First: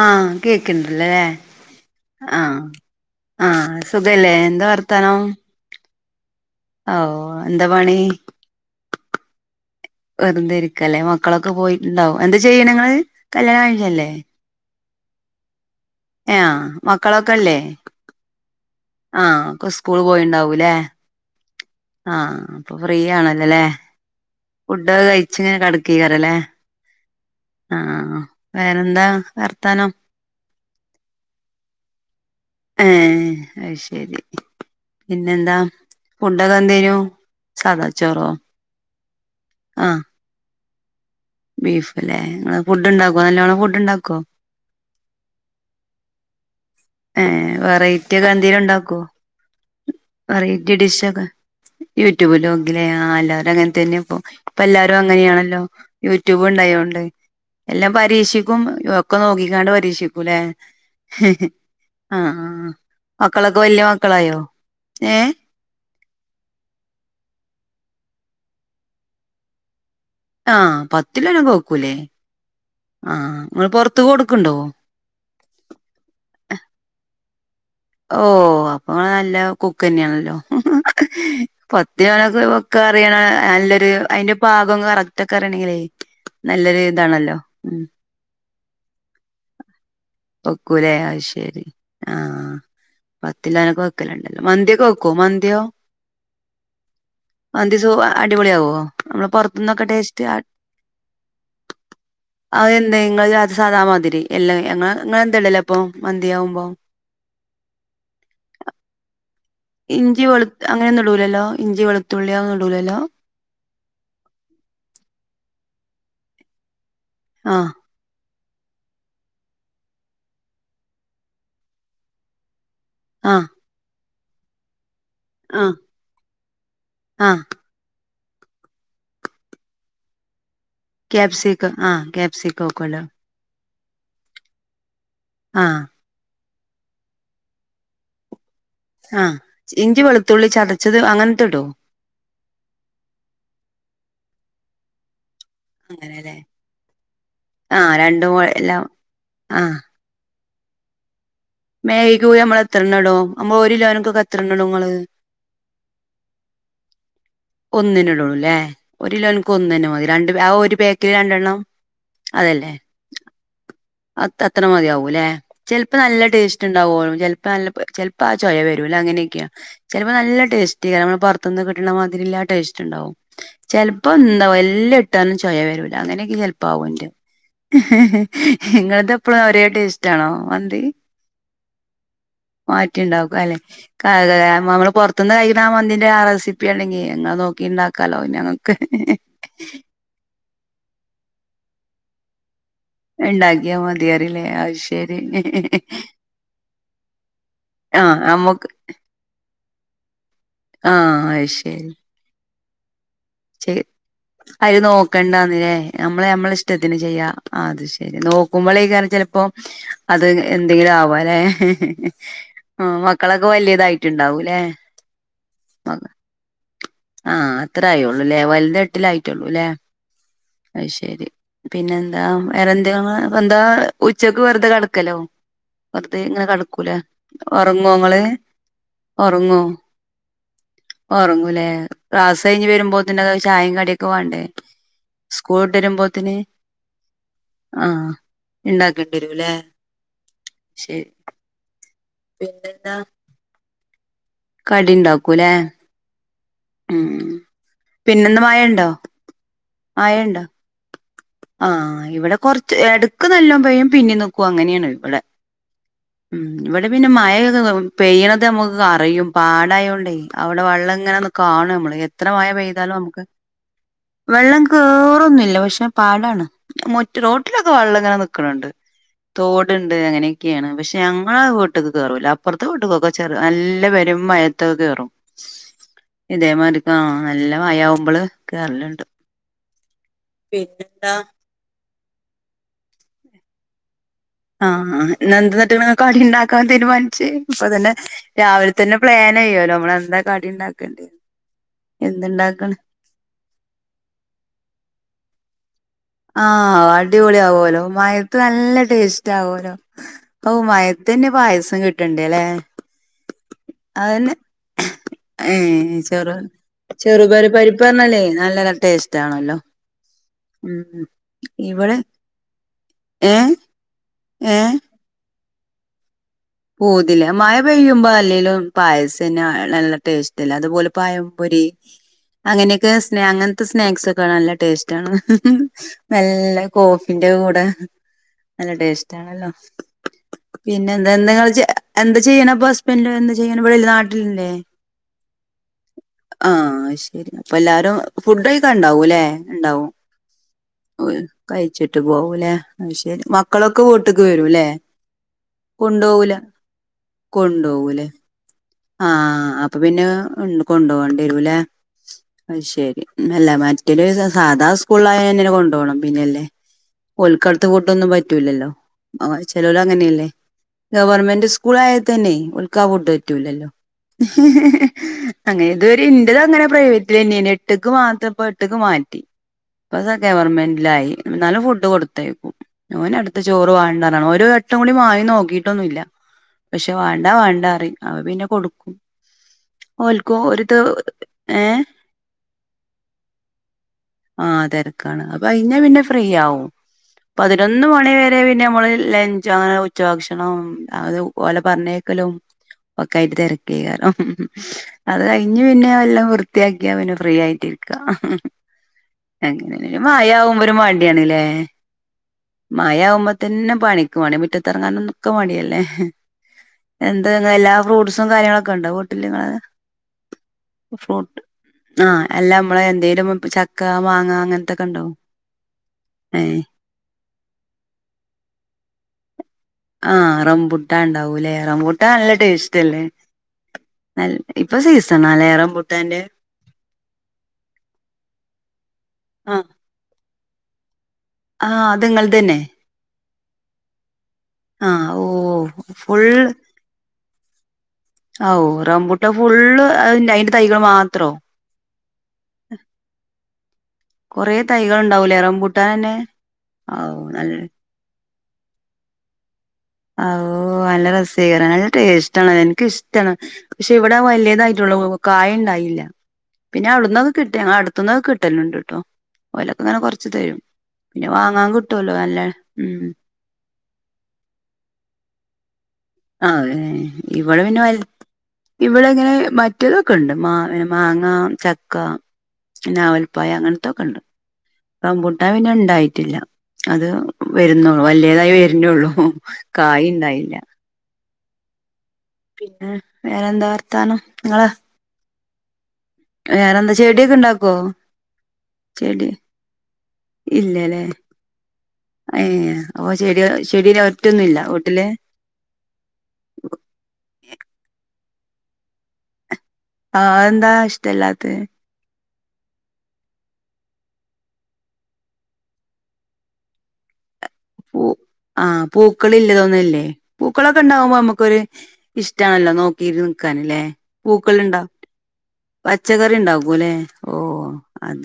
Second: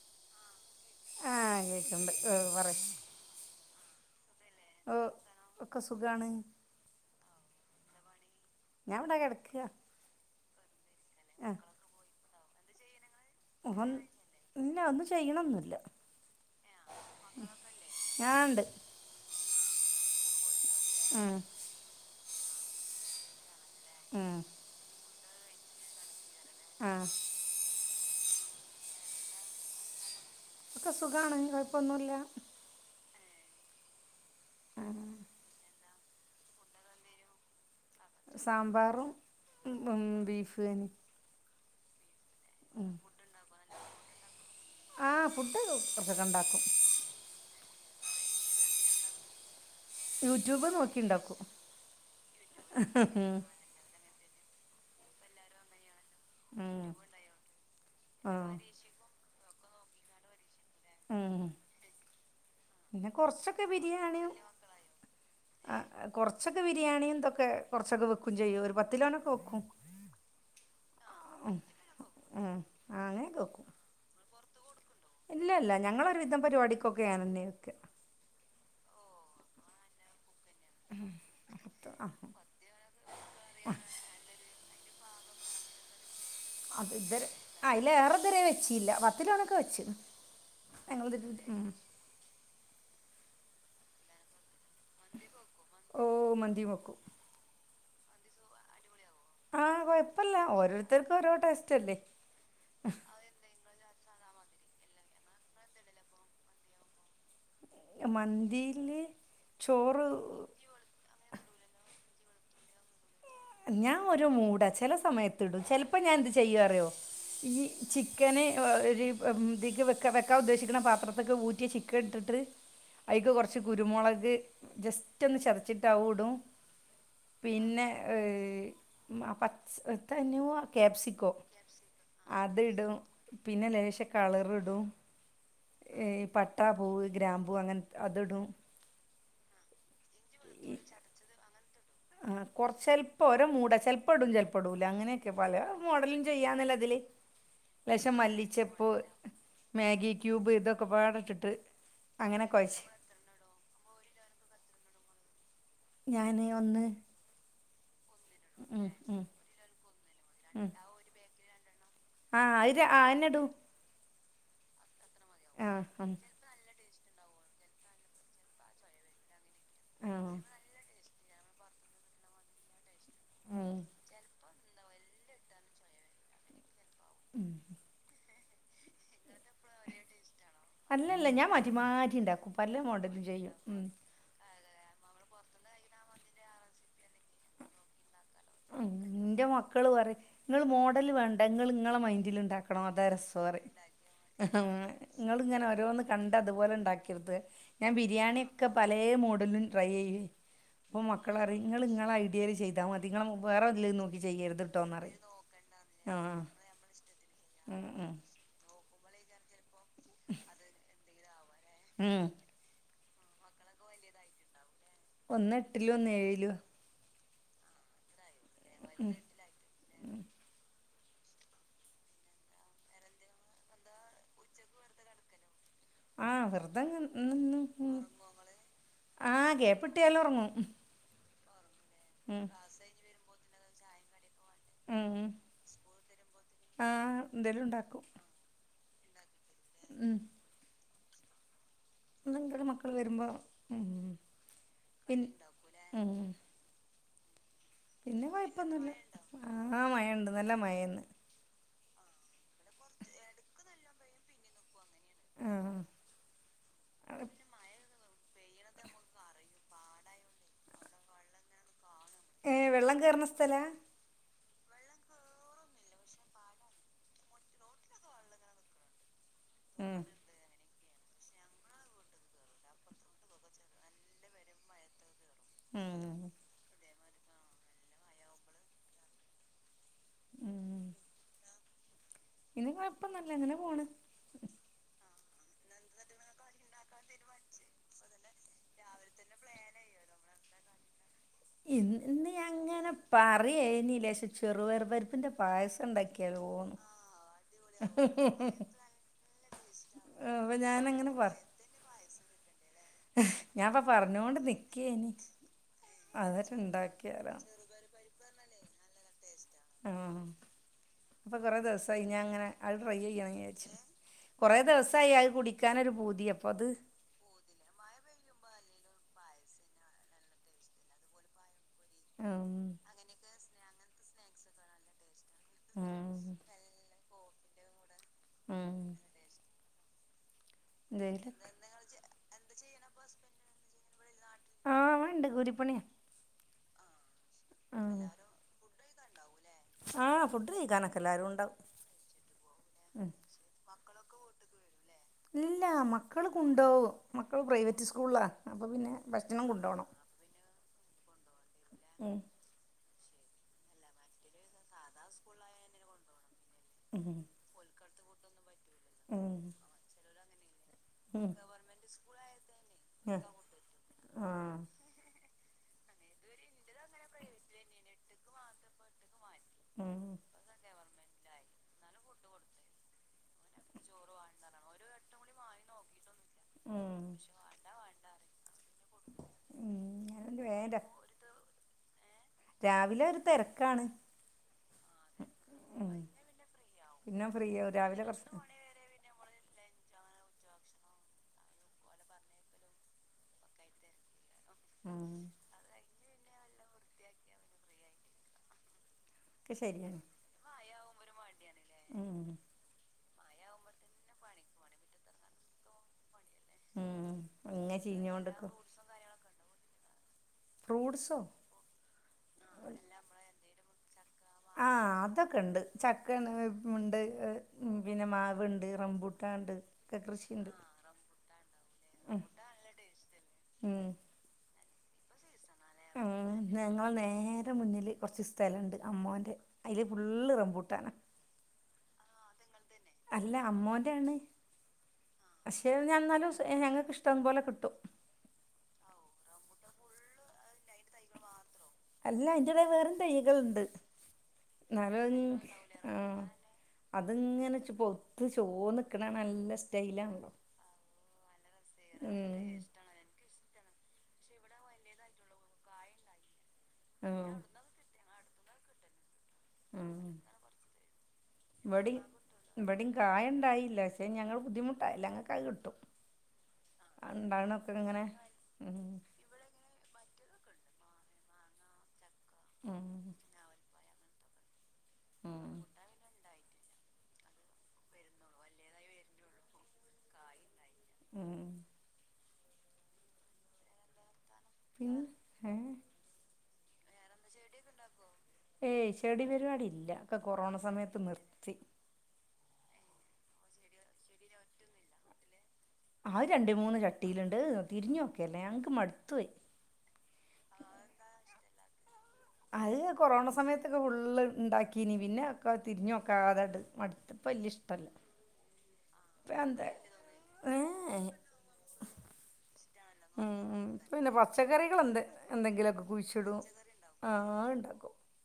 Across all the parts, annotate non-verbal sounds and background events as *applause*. ആഹ് കേക്ക്ണ്ടല്ലേ. ആഹ് കേക്ക്ണ്ട് ഏഹ് ആഹ് പറയ് ആഹ് സുഖല്ലേ? എന്താ വർത്താനം? ഒക്ക സുഖാണ്. ആഹ് ഓഹ്, എന്താ പണി? ഞാൻ ഇവിടെ കിടക്കാ വെറുതെയിരിക്കല്ലേ, മക്കളൊക്കെ പോയിട്ടുണ്ടാവും. എന്താ ചെയ്യണെ ഇങ്ങള്? കല്യാണം കഴിഞ്ഞല്ലേ *unintelligible* ഇല്ലാ ഒന്നും ചെയ്യണൊന്നുല്ല. ആഹ് മക്കളൊക്കെല്ലേ? ആഹ് ഇണ്ട്. ആഹ് അപ്പൊ സ്കൂള് പോയിണ്ടാവൂല്ലേ? ഉം ആഹ് അപ്പൊ ഫ്രീ ആണല്ലോല്ലേ? ഉം ഫുഡൊക്കെ കയിച്ചിങ്ങനെ കെടക്കെയാരിക്കല്ലേ? ആഹ് ആഹ് ആഹ് ആഹ്, വേറെന്താ വർത്താനം? ഒക്കെ സുഖാണ്. കൊഴപ്പൊന്നുല്ല. ഏഹ് അയ്ശരി, പിന്നെന്താ? ഫുഡോക്കെ എന്തേയ്നു? സാദാ ചോറോ? സാമ്പാറും ഉം ബി ബീഫുവെയ്നു. ബീഫ്ല്ലേ, നിങ്ങള് ഫുഡ്ണ്ടാക്കൊ? നല്ലോണം ഫുഡ്ണ്ടാക്കൊ? ആഹ് ഫുഡ് കൊറച്ചൊക്കെണ്ടാക്കും. ഏഹ് വെറൈറ്റിയക്ക എന്തേലും ഉണ്ടാക്കൊ? യൂട്യൂബ് വെറൈറ്റി നോക്കി ഡിഷൊക്കെ ഉണ്ടാക്കും യൂട്യൂബില് നോക്കിലേ. ആഹ് എല്ലാരും അങ്ങനെ തന്നെപ്പോ ഇപ്പ എല്ലാരും അങ്ങനെയാണല്ലോ. യൂട്യൂബ് ഉം ഉണ്ടായോണ്ട്. എല്ലാം ആഹ് പരീക്ഷിക്കും ഒക്കെ നോക്കിക്കാണ്ട് പരീക്ഷിക്കൂല്ലേ. ഉം ആഹ്, പിന്നെ മക്കളൊക്കെ കുറച്ചൊക്കെ വല്യ ബിരിയാണിയും മക്കളായോ? ഏഹ് ആഹ് കൊറച്ചൊക്കെ ബിരിയാണി എന്തൊക്കെ കൊറച്ചൊക്കെ വെക്കും ചെയ്യും ഒരു പത്ത് കിലോനൊക്കെ വെക്കും. ആഹ്, പത്ത്കിലോനൊക്കെ വെക്കൂല്ലേ? ഉം ആഹ്, നിങ്ങള് പൊറത്ത് കൊടുക്ക്‌ണ്ടോ? ഇല്ലല്ല ഞങ്ങളൊരുവിധം പരിപാടിക്കൊക്കെ ഞാൻ തന്നെ വെക്ക. ഓഹ്, അപ്പൊ നല്ല കുക്ക് തന്നേണല്ലോ. ഉം പത്ത്കിലോനക്ക വെക്കാ അറിയണ നല്ലൊരു അയിന്റെ പാകൊക്കെ കറക്റ്റ് അറിയണെങ്കിലേ നല്ലൊരു ഇതാണല്ലോ. ഉം വേറെന്ത്‌ര്? ച്ചില്ല. പത്തിലോനക്കെ വെച്ച്. വെക്കൂലേ ഞങ്ങൾ അത് ശെരി. ആഹ്, പത്തിലോനക്ക വെക്കലുണ്ടല്ലോ. മന്തിയൊക്ക വെ ക്കൊ മന്തിയോ ഓ മന്തിയും വെക്കും മന്തി സു അടിപൊളി ആകൊ? ആഹ് കൊയപ്പല്ല. ഓരോരുത്തർക്കും ഓരോ ടേസ്റ്റ്ല്ലേ. അതെന്തേ നിങ്ങള് *unintelligible* സാധാമാതിരി എല്ലാം ഞങ്ങള് നിങ്ങ എന്തെല്ല എടുമപ്പോ മന്തിയാവുമ്പോ മന്തീല് ഇഞ്ചി വെളു അങ്ങനൊന്നും ഇടുല്ലല്ലോ. ഇഞ്ചി വെളുത്തുള്ളി അതൊന്നും ഇടൂല്ലല്ലോ. ഞാൻ ഒരു മൂടാ ചെല സമയത്തിടും ചെലപ്പോ ഞാൻ എന്ത്‌ ചെയ്യാ അറിയോ ഈ ആഹ് ചിക്കന് ഒ ഒര് പം ഇതിക്ക് വെക്കാ വെക്കാൻ ഉദ്ദേശിക്ക്ണ പാത്രത്ത്ക്ക്‌ ഊറ്റിയ ചിക്കൻ ഇട്ടിട്ട് അയ്ക്ക് ആഹ് കൊർച്ച് കുരുമുളക് ജസ്റ്റ് ഒന്ന് ആഹ് ചതച്ചിട്ടാവുടും ആഹ് പിന്നെ ഏഹ് മാ പച്ച് എത്താനുവാ ക്യാപ്സിക്കോ ക്യാപ്സിക്കം ആഹ് ക്യാപ്സിക്കം അതിടും വെക്കുവല്ലോ പിന്നെ ലേശ കളറിടും ആഹ് ഏഹ് പട് ട്ടാ, പൂവ്, ഗ്രാമ്പൂ അങ്ങൻത്തെ അത് ഇടും. ആഹ് ഇഞ്ചി, വെളുത്തുള്ളി ചതച്ചത് അങ്ങൻത്തെ ഇടോ? ആഹ് കൊർച്ച് ചെൽപ്പോ ഓരോ മൂടാ ചെൽപ്പം ഇടും ചെൽപ്പം ഇടൂല അങ്ങനെക്കെ പല മോഡലും അങ്ങനെല്ലേ ചെയ്യാന്നല്ല ഇതില് ആഹ് ലേശം രണ്ടും എല്ലാം മല്ലിച്ചപ്പ്, ആഹ് മാഗി ക്യുബ് ഇതൊക്കെപ്പാടെ ഇട്ടിട്ട് മേഗിക്യുബ് നമ്മള് എത്രണ്ണം ഇടും നമ്മളെ ഒരു കിലോനക്കൊക്കെ എത്രണ്ണടും ഇങ്ങള്? ഞാന് ഒന്ന് ഒന്നിനേ ഇടുള്ളുല്ലേ ഒരു ഉം കിലോൻക്ക് ഒന്നന്നെ മതി രണ്ട് പാ ആ ഉം ഒരു പേക്കില് രണ്ടെണ്ണം ആഹ് അതല്ലേ ര അഹന്നെടും അത് അത്ര മതിയാവൂല്ലെ ആഹ് ചെൽപ്പം ആഹ് നല്ല ടേ റ്റ്ണ്ടാവള്ളു ചെൽപ്പം നല്ല പ്പ് ചെൽപ്പ ആ ചൊയ വരൂല്ല അങ്ങനെക്കെയാ ചെൽപ്പോ നല്ല ടേസ്റ്റ്ക്കാരം നമ്മളെ പൊർ ത്ത്ന്ന് കിട്ട്ണ മാതിരില്ല ആഹ് ടേസ്റ്റ് ഇണ്ടാവും ഉം ചെൽപ്പം എന്താവും എല്ലം ഇ ഇട്ടാന്നും ചൊയ വരൂല അങ്ങനെക്കെ ചെൽപ്പം ആകും ഇന്റെ ഉം ഇങ്ങൾതെ ഇപ്പളും ആഹ് ഒര് ടേസ്റ്റാണോ മന്തി അല്ലല്ല ഞാൻ മാറ്റി മാറ്റി ഉണ്ടാക്കും പല മോഡലും മാറ്റിണ്ടാകും ചെയ്യും അല്ലെ? ഉം. അതെ ആഹ് നമ്മ നമ്മള് പൊറത്ത്ന്ന് കഴിക്ക്ണാ ആഹ് മന്തിന്റെ ആഹ് റെസിപ്പി ഇണ്ടെങ്കി ഇങ്ങള് നോക്കി ഇണ്ടാക്കാല്ലോ പിന്നെ ഞങ്ങ ഇന്റെ മക്കള് പറയും ഇങ്ങള് മോഡല് വേണ്ട ഇങ്ങള് ഇങ്ങളെ മൈൻഡിൽ ഇണ്ടാ ക്കണോ അതാ രസോ പറയും ഇണ്ടാക്കിയാ മതിയറില്ലേ അത് ശരി ഇങ്ങള് ഇങ്ങനെ ഓരോന്ന് കണ്ട് അതുപോലെ ഇണ്ടാക്കിരുത്. ഞാൻ ആഹ് നമ്മക്ക് ബിരിയാണിയക്കെ പലേ മോഡലും ട്രൈയ്യെയ്യ് അപ്പം ആഹ് മക്കളറിയും ഇങ്ങള് ഇങ്ങളെ ഐഡിയേൽ ചെയ്താ മതി ഇങ്ങളെ *unintelligible* ച്ചെഹ് അയില് നോക്കണ്ടാന്നില്ലേ ആ നമ്മളെ നമ്മള് ഇഷ്ടത്തിന് ചെയ്യാം അത് ഉം ഉം ശരി നോ നോക്കുമ്പളേക്കാരം ചെലപ്പോ അത് എന്തെങ്കിലും ആവ്വാല്ലെ. ഉം. ആഹ് മക്കളൊക്കെ വലിയതായിട്ട് ഇണ്ടാവൂല്ലെ? ഒന്ന് എട്ടിലും ഒന്ന് ഏഴിലും ആഹ് അത്ര ആയുള്ളുല്ലേ വലുത് എട്ടിലായിട്ടുള്ളുല്ലേ അത് ശെരി. പിന്നെന്താ വേറെന്തെ *unintelligible* എന്താ ഉച്ചക്ക് വെറുതെ കെടക്കലോ? വെറുതെ ആ ഇങ്ങനെ വെറുതെ കെടക്കൂലേ ഇങ്ങ- ഒറങ്ങോ ഇങ്ങള്? ആഹ് ഗ്യാപ്പിട്ടിയാല് ഒറങ്ങും ഉം ഒറങ്ങൂലേ ക്ലാസ്സ്‌ കഴിഞ്ഞ് വരുമ്പോത്ത്നഹ് ചായയും കടിയൊക്കെ വാണ്ടേ? ഉം ഉം സ്കൂള് വിട്ട് വരുമ്പോത്തിന് ആഹ് എന്തേലും ഉണ്ടാക്കും ആഹ് ഇണ്ടാക്കേണ്ടി വരുല്ലേ? ഉം ശരി നിങ്ങളെ മക്കള് വരുമ്പോ ഉം ഉം കടിണ്ടാക്കുലേ? ഉം ഉം ഉം പിന്നെ പിന്നെന്താ മഴണ്ടോ കൊഴപ്പൊന്നുല്ല ആഹ് മഴയ്ണ്ട് മഴണ്ടോ നല്ല മഴന്നെ. ആഹ് ഇവിടെ കൊർച്ച് എടക്ക് നല്ലോ പെയ്യും പിന്നെ നിക്കും അങ്ങനെയാണ്. ഇവിടെ ആഹ് ഇവിടെ പിന്നെ മയയൊക്കെ പെയ്യണത് നമുക്ക് അറിയും പാടായോണ്ടേ അവിടെ വെള്ളം എങ്ങനെ കാണും ഞമ്മള് എത്ര മയ ഏഹ് പെയ്താലും വെള്ളം നമുക്ക് കേറുന്ന സ്ഥലാ വെള്ളം കേറൊന്നുമില്ല പക്ഷെ പാടാണ് മുറ്റം റോട്ടിലൊക്കെ വെള്ളം ഇങ്ങനെ നിക്കണണ്ട് തോടുണ്ട് ഉം അങ്ങനെ യൊക്കെയാണ് പക്ഷെ ഞങ്ങളെ വീട്ട്ക്ക് കേറൂല അപ്പുറത്തെ വീട്ട്ക്കൊക്കെ കേറും നല്ല പെരും മയത്തൊക്കെ കേറും മ്മ് അതെമാരിപ്പം നല്ല മയ്യാവുമ്പോള് കേറലുണ്ട് പിന്നെന്താ ഇന്ന് കൊയപ്പൊന്നുല്ല അങ്ങനെ പോണ് ആഹ് ആഹ് ഇന്ന് എന്ന്ട്ട് കടിണ്ടാക്കാൻ തീരുമാനിച്ച് ഇപ്പൊ തന്നെ രാവിലെ തന്നെ പ്ലാനായി നമ്മള് എന്താ കടി ഉണ്ടാക്കേണ്ട ഇന്ന് അങ്ങനെ പറയേനില്ലേ ലേശം ചെറുപയറു പരിപ്പിന്റെ പായസം ഉണ്ടാക്കി ആ അടിപൊളി ആവൂല്ലോ മയേത്ത് നല്ല ടേസ്റ്റ് ആവൂലോ അപ്പൊ ഓഹ് ഞാനങ്ങനെ മയേത്തന്നെ പറ പായസം കിട്ടണ്ടേ അല്ലേ ഞാൻപ്പ അതെന്നെ പറഞ്ഞോണ്ട് നിക്കേനി ഏഹ് ചെറു അതൊക്കെ ഇണ്ടാക്കിയാലോ ചെറുപയറ്പരി പ്പല്ലേ നല്ല ടേസ്റ്റ് ആണല്ലോ ആഹ് ഉം ഇപ്പൊ കൊറെ ഇവിടെ ദിവസായി ഞാൻ അങ്ങനെ അത് ട്രൈ ചെയ്യണം ഏ വിചാരിച്ച് ഏ കുറേ ദിവസം ആയി അത് കുടിക്കാനൊരു പൂതി അപ്പം അത് പൂതില്ല മഴ പെയ്യുമ്പോ അല്ലെലും പായസന്നെ നല്ല ടേസ്റ്റ് അല്ലേ അതുപോലെ പയം പൊരി ഉം അങ്ങനെയൊക്കെ സ് അങ്ങനത്തെ സ്നാക്സ് ഒക്കെ നല്ല ടേസ്റ്റ് ആണ് ഉം നല്ലെ കോഫിന്റെ കൂടെ നല്ല ഉം ടേസ്റ്റ് ആണല്ലോ ന്തെ എന്തേലും നിങ്ങൾ ചെയ്യണേ എന്ത് ചെയ്യണേ അപ്പൊ ഹസ്ബെന്റോ എന്ത് ചെയ്യണെ ഇവിടില്ലേ നാട്ടിലില്ലേ ആഹ് ഇണ്ട് കൂലിപ്പണിയാ ട്ടിലില്ലേ ആ ഐശെരി അപ്പോല്ലാരും ആഹ് ഫുഡ്‌ കയി ണ്ടാവുംല്ലേ ആഹ് ഫുഡ് കഴിക്കാനൊക്കെ എല്ലാരും ഉണ്ടാവും കഴിച്ചിട്ട് പോവൂല്ലേ അത് ഉം ശരി മക്കളൊക്കെ വീട്ടിക്ക് വരൂല്ലേ ഇല്ല മക്കള് കൊണ്ടുപോവൂല കൊണ്ടോവും മക്കള് പ്രൈവറ്റ് സ്കൂളിലാ അപ്പൊ പിന്നെ ഭക്ഷണം ആഹ് അപ്പൊ പിന്നെ കൊണ്ടുപോകേണ്ടിവരുല്ലേ ഏഹ് അയ് ശെരി നല്ല മറ്റൊരു സാധാ സ്കൂളായന്നെ കൊണ്ടുപോണം പിന്നെല്ലേ ഏഹ് കറുത്ത കോട്ടൊന്നും പറ്റൂലല്ലോ ചെലോല് അങ്ങനെല്ലേ ഉം ഗവൺമെന്റ് സ്കൂളായാൽ തന്നെ ഓൽക്കാ കൂട്ട് പറ്റൂലല്ലോ ആഹ് അങ്ങനെ ഇത് ഇൻ്റത് അങ്ങനെ പ്രൈവറ്റില് തന്നെയാന്നു എട്ട്ക്ക് മാത്രംപ്പോ എട്ട്ക്ക് മാറ്റി ആഹ് ഉം ഇപ്പതാ ഗവർമെന്റിലായി എന്നാലും ഫുഡ് കൊടുത്തേക്കും ഓന് ആടുത്തെ ചോറ് വാണ്ടന്ന് ഒരു വട്ടം കൂടി മാങ്ങി നോക്കിട്ടൊന്നുംല്ല പക്ഷെ ഉം വാണ്ടാ വാണ്ടാ പറീം അപ്പം പിന്നെ കൊടുക്കും ഉം ഓൽക്കും ഞാനൊണ്ട് വേഗം ഓരുത് ര- ഏഹ് രാവിലെ ഒരു തെരക്കാണ് ആഹ് തെരക്കാണ് അത് കയിഞ്ഞാ ഉം പിന്നെ ഫ്രീ ആവും പിന്നെ ഫ്രീയാവും പതിനൊന്ന് രാവിലെ മണി കൊറച്ച് വരെ പിന്നെ നമ്മള് ലെ അങ്ങനെ ഉച്ചഭക്ഷണവും അത് ഓലെ പറഞ്ഞയക്കലും ഒക്കെ ആയിട്ട് തിരക്കാവും ഉം അത് കഴി ഞ്ഞ് പിന്നെ എല്ലാം വൃത്തിയാക്കിയ പിന്നെ ഫ്രീ ആയിട്ടിരിക്ക ഒക്കെ എങ്ങനെ ശരിയാണ് മയയാകുമ്പോരു മടിയാണ് ലേ ഉം മയ ആകുമ്പോ തന്നെ പണിക്കുവാണ് മുറ്റത്തിറങ്ങാനക്കെ മടിയല്ലേ ഉം എന്ത് ഇങ്ങ എല്ലാ ഫ്രൂട്ട്സും ചീഞ്ഞോണ്ട്ക്കും കാര്യങ്ങളൊക്കെണ്ടൊ വീട്ടില് നിങ്ങളെ. ഫ്രൂട്സോ ഫ്രൂട്ട് ആഹ് അല്ല നമ്മളെ എന്തെലും ചക്ക മാങ്ങ അങ്ങനത്തൊക്കെണ്ടോ. ചക്കണ് ഉണ്ട് പിന്നെ മാവുണ്ട് റമ്പൂട്ടാൻ ണ്ട്. ആഹ് റംബൂട്ടാൻ ണ്ടാവൂലേ റംബൂട്ടാൻ ഉം നല്ല ടേസ്റ്റ് അല്ലേ. ഉം ഇപ്പൊ സീസണാലേ റമ്പു ഞങ്ങളെ നേരെ മുന്നില് കൊർച് സ് സ്ഥലണ്ട് അമ്മോന്റെ ആഹ് അതില് ഫുള്ള് റംമ്പൂട്ടാന. ആഹ് അത്ങ്ങൾതന്നെ. അല്ല അമ്മോന്റാണ് ആഹ് പക്ഷെ ഓഹ് ഞാൻ എന്നാലും ഞങ്ങൾക്ക് ഇഷ്ടം പോലെ കിട്ടും. ഓഹ് റംമ്പുട്ടാൻ ഫുള്ള് അയിന്റെ തൈകള് മാത്രോ? അല്ല അയിന്റെടെ വേറും തൈകളുണ്ട് കൊറേ തൈകൾ ന്നാലും ഉണ്ടാവൂലേ റംബുട്ടാൻ തന്നെ ആഹ് ഔ നല്ല അത്ങ്ങനെ പഴുത്ത് ചോന്ന്ക്കണ കാണാ നല്ല സ് ഓഹ് നല്ല രസേക്കാരം നല്ല ടേസ്റ്റ് ഉം ആണ് എനിക്കിഷ് ടാണ് പക്ഷെ ഇവിടെ വലിയതായിട്ടുള്ളൂ. കായ ഉണ്ടായില്ല പിന്നെ അവിടുുന്നത് ആഹ് കിട്ട് ഞങ്ങളെ അടുത്തുന്നൊക്കെ കിട്ടല്ണ്ട്ട്ടോ. ഓലൊക്കെങ്ങനെ ആഹ് കൊറച്ച് തരും പിന്നെ വാങ്ങാൻ കിട്ടുവല്ലോ നല്ല ഉം എന്തായില്ല. പക്ഷെ ഞങ്ങൾ ബുദ്ധിമുട്ടായില്ല ഞങ്ങൾകത് കിട്ടും. അതെ ഇവിടെ ഉണ്ടാവണൊക്കെ പിന്നെ ഇങ്ങനെ ഉം ഇവിടെ ഇങ്ങനെ മ റ്റതൊക്കെ ഉണ്ട് മാ മാങ്ങ ചക്ക ഉം പിന്നെ ഞാവൽപ്പഴം അങ്ങനത്തൊക്കെണ്ട്. ഉം റമ്പുട്ടാൻ പിന്നെ ണ്ടായിട്ടില്ല. അത് വരുന്നുള്ളു വല്ല്യതായി വരുന്നുള്ളൂ കായണ്ടായില്ല. ഉം പിന്നെ വേറെന്താ വർത്താനം ഇങ്ങളെ. ഉം ഏഹ് വേറെന്താ ചെടിയൊക്കെണ്ടാക്കോ? ഏയ് ചെടി പരിപാടില്ല. ഒക്കെ കൊറോണ സമയത്ത് ഇല്ലല്ലേ നിർത്തി. ഏഹ് അപ്പൊ ചെടി ചെടി ഒറ്റൊന്നുല്ല വീട്ടില്. അത് രണ്ട് മൂന്ന് ചട്ടിയിലുണ്ട് തിരിഞ്ഞു നോക്കെല്ല ഞങ്ങൾക്ക് മടുത്ത് പോയി. ആഹ് എന്താ ഇഷ്ടെല്ലാത്തെ. അത് കൊറോണ സമയത്തൊക്കെ ഫുള്ള് ഉണ്ടാക്കീനി പിന്നെ തിരിഞ്ഞോക്കാതെണ്ട് മട്ത്ത്. ഇപ്പല്ല്യ ഇഷ്ടല്ല. പൂ ആഹ് പൂക്കള് ഇല്ലതോന്നില്ലേ. ഏ പൂക്കളൊക്കെണ്ടാവുമ്പോ നമ്മക്കൊരു ഇഷ്ടാണല്ലോ നോക്കി ഇപ്പം നിക്കാനല്ലേ പിന്നെ പച്ചക്കറികൾ പൂക്കള്ണ്ടാ എന്ത് എന്തെങ്കിലുമൊക്കെ കുഴിച്ചിടും പച്ചക്കറിണ്ടാകൂലേ ആ അത് ഓഹ് ഉണ്ടാക്കും അത്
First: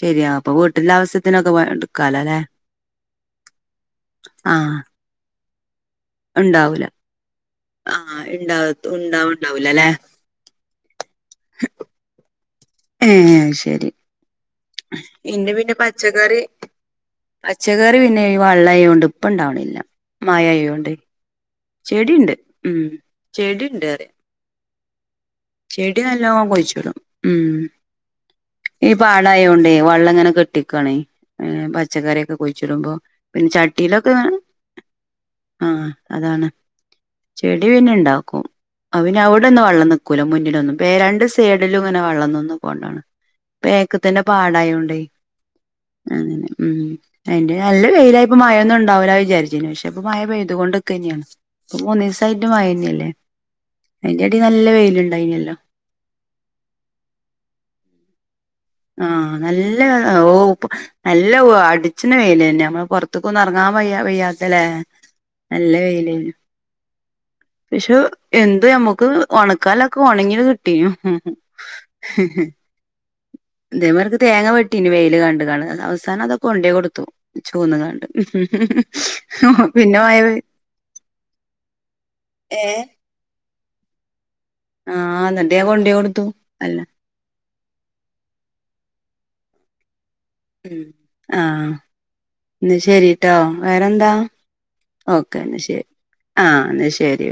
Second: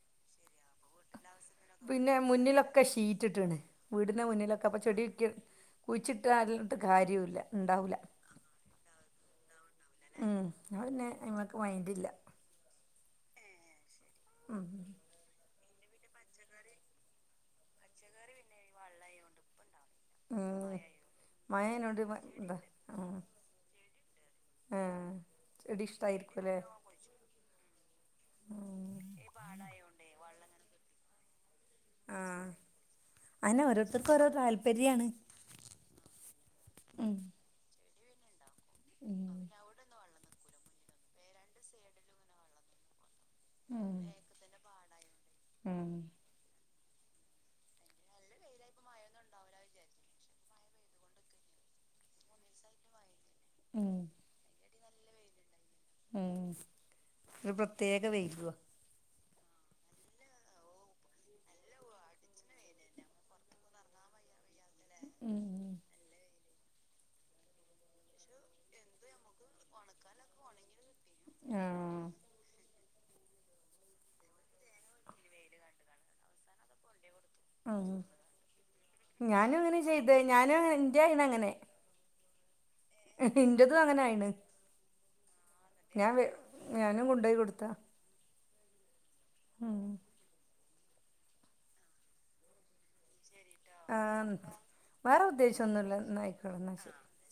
ശരിയാ അപ്പൊ വീട്ടിലാ പിന്നെ മുന്നിലൊക്കെ ഷീറ്റിട്ട്ണ് വീടിൻ്റെ മുന്നിലൊക്കെ ആഹ് അപ്പോ ചെടി കുഴിച്ചിട്ടാ അതിനൊട്ട് ഉണ്ടാവൂല കാര്യവുല്ല ആഹ് ഇണ്ടാവത്തു ഉണ്ടാവുണ്ടാവൂലലേ ഉം ഞാൻ പിന്നെ അയ്മക്ക് മയ്ന്റില്ല ഏഹ് ശരി അങ്ങനെ ഇന്റെ പിന്നെ പച്ചക്കറി പച്ചക്കറി പിന്നെ വള്ളായോണ്ടിപ്പണ്ടാവ്ണില്ല ഉം മഴായോണ്ടേ മഴ എന്നോട് മ- ചെടിണ്ട് എന്താ ഉം ചെടിണ്ട് പറയ ആഹ് ചെടി നല്ലോം കുയ്ച്ച്ടും ഹ്മ്മ്, ഈ പാടായോണ്ടേ വള്ളം ഇങ്ങനെ കെട്ടിക്കണേ ഏഹ് പ ച്ചക്കറിയൊക്കെ ആഹ് കുഴ്ച്ച്ട്മ്പം പിന്നെ അങ്ങനെ ചട്ടിയിലൊക്കെ ഓരോരുത്തർക്കും ഓരോ താല്പര്യാണ് ആഹ് അതാണ് ഉം ചെടി പിന്നെ ഇണ്ടാക്കും അത് പിന്നെ ഉം അതോ ടൊന്നും വള്ളം നിക്കൂല മുന്നിലൊന്നും പെ രണ്ട് സൈഡിലും ഇങ്ങനെ വള്ളം നിന്ന്കോണ്ടാണ് ക്ക് ഉം തന്നെ പാടായോണ്ടേ ഉം അങ്ങനെ ഹ്മ്മ് അതിന്റെ നല്ല വെയിലായപ്പൊ മഴൊന്നും ഇണ്ടാവൂല വിചാരിച്ചീനു പക്ഷെ ഇപ്പം മഴ പെയ്തു കൊണ്ട്ക്കെന്നെയാണ് ഇപ്പം മൂന്നീസായിട്ട് മഴന്നല്ലേ ഉം അയ്ന്റെടീ നല്ല വെയില്ണ്ടായ്നല്ലോ ഹ്മ്മ് ഒര് പ്രത്യേക വെയ്ലുവാ ആഹ് നല്ല ഓഹ് ഇപ്പ നല്ല പഓഹ് അടിച്ച്ണ വെയ്ലെന്നെ നമ്മള് പൊർത്ത്ക്കൊന്നും എറങ്ങാൻ വയ്യ വയ്യാത്തല്ലെ ഹ്മ്മ് നല്ല വെയ്ലേനു പക്ഷെ എന്ത് നമ്മുക്ക് ഒണക്കാല്ലൊക്കെ ഒണങ്ങിയങ്ങ് കിട്ടി ആഹ് ഇതേമാതിരിക്ക് തേങ്ങ വെട്ടീനു വെയില് കണ്ട്കാണ്ട് അവസാനം അതൊക്കെ കൊണ്ടേ കൊടുത്തു ആഹ് ചോന്ന്കാണ്ട്, ഞാനും അങ്ങനെ പിന്നെ ചെയ്തേ മഴപെയ് ഞാനും ഇന്റെ ഏഹ് ഇന്റെതും അങ്ങനെ ആയിണ്. ആഹ് ഇന്നട്ട് ഞാൻ കൊണ്ടേ കൊട്ത്തു അല്ല വേം കൊണ്ടോയ് കൊട്ത്താ ഹ്മ്മ് ഹ്മ്മ് ആഹ് ഇന്നാ ശെരി ട്ടോ, വേറെന്താ ആഹ് വേറെ ഓക്കെ ഇന്നാ ശെരി ഉദ്ദേശൊന്നുല്ല ന്നാ ആയിക്കോട്ടെ ആഹ് ന്നാ ഇന്നാ ശരി ശെരി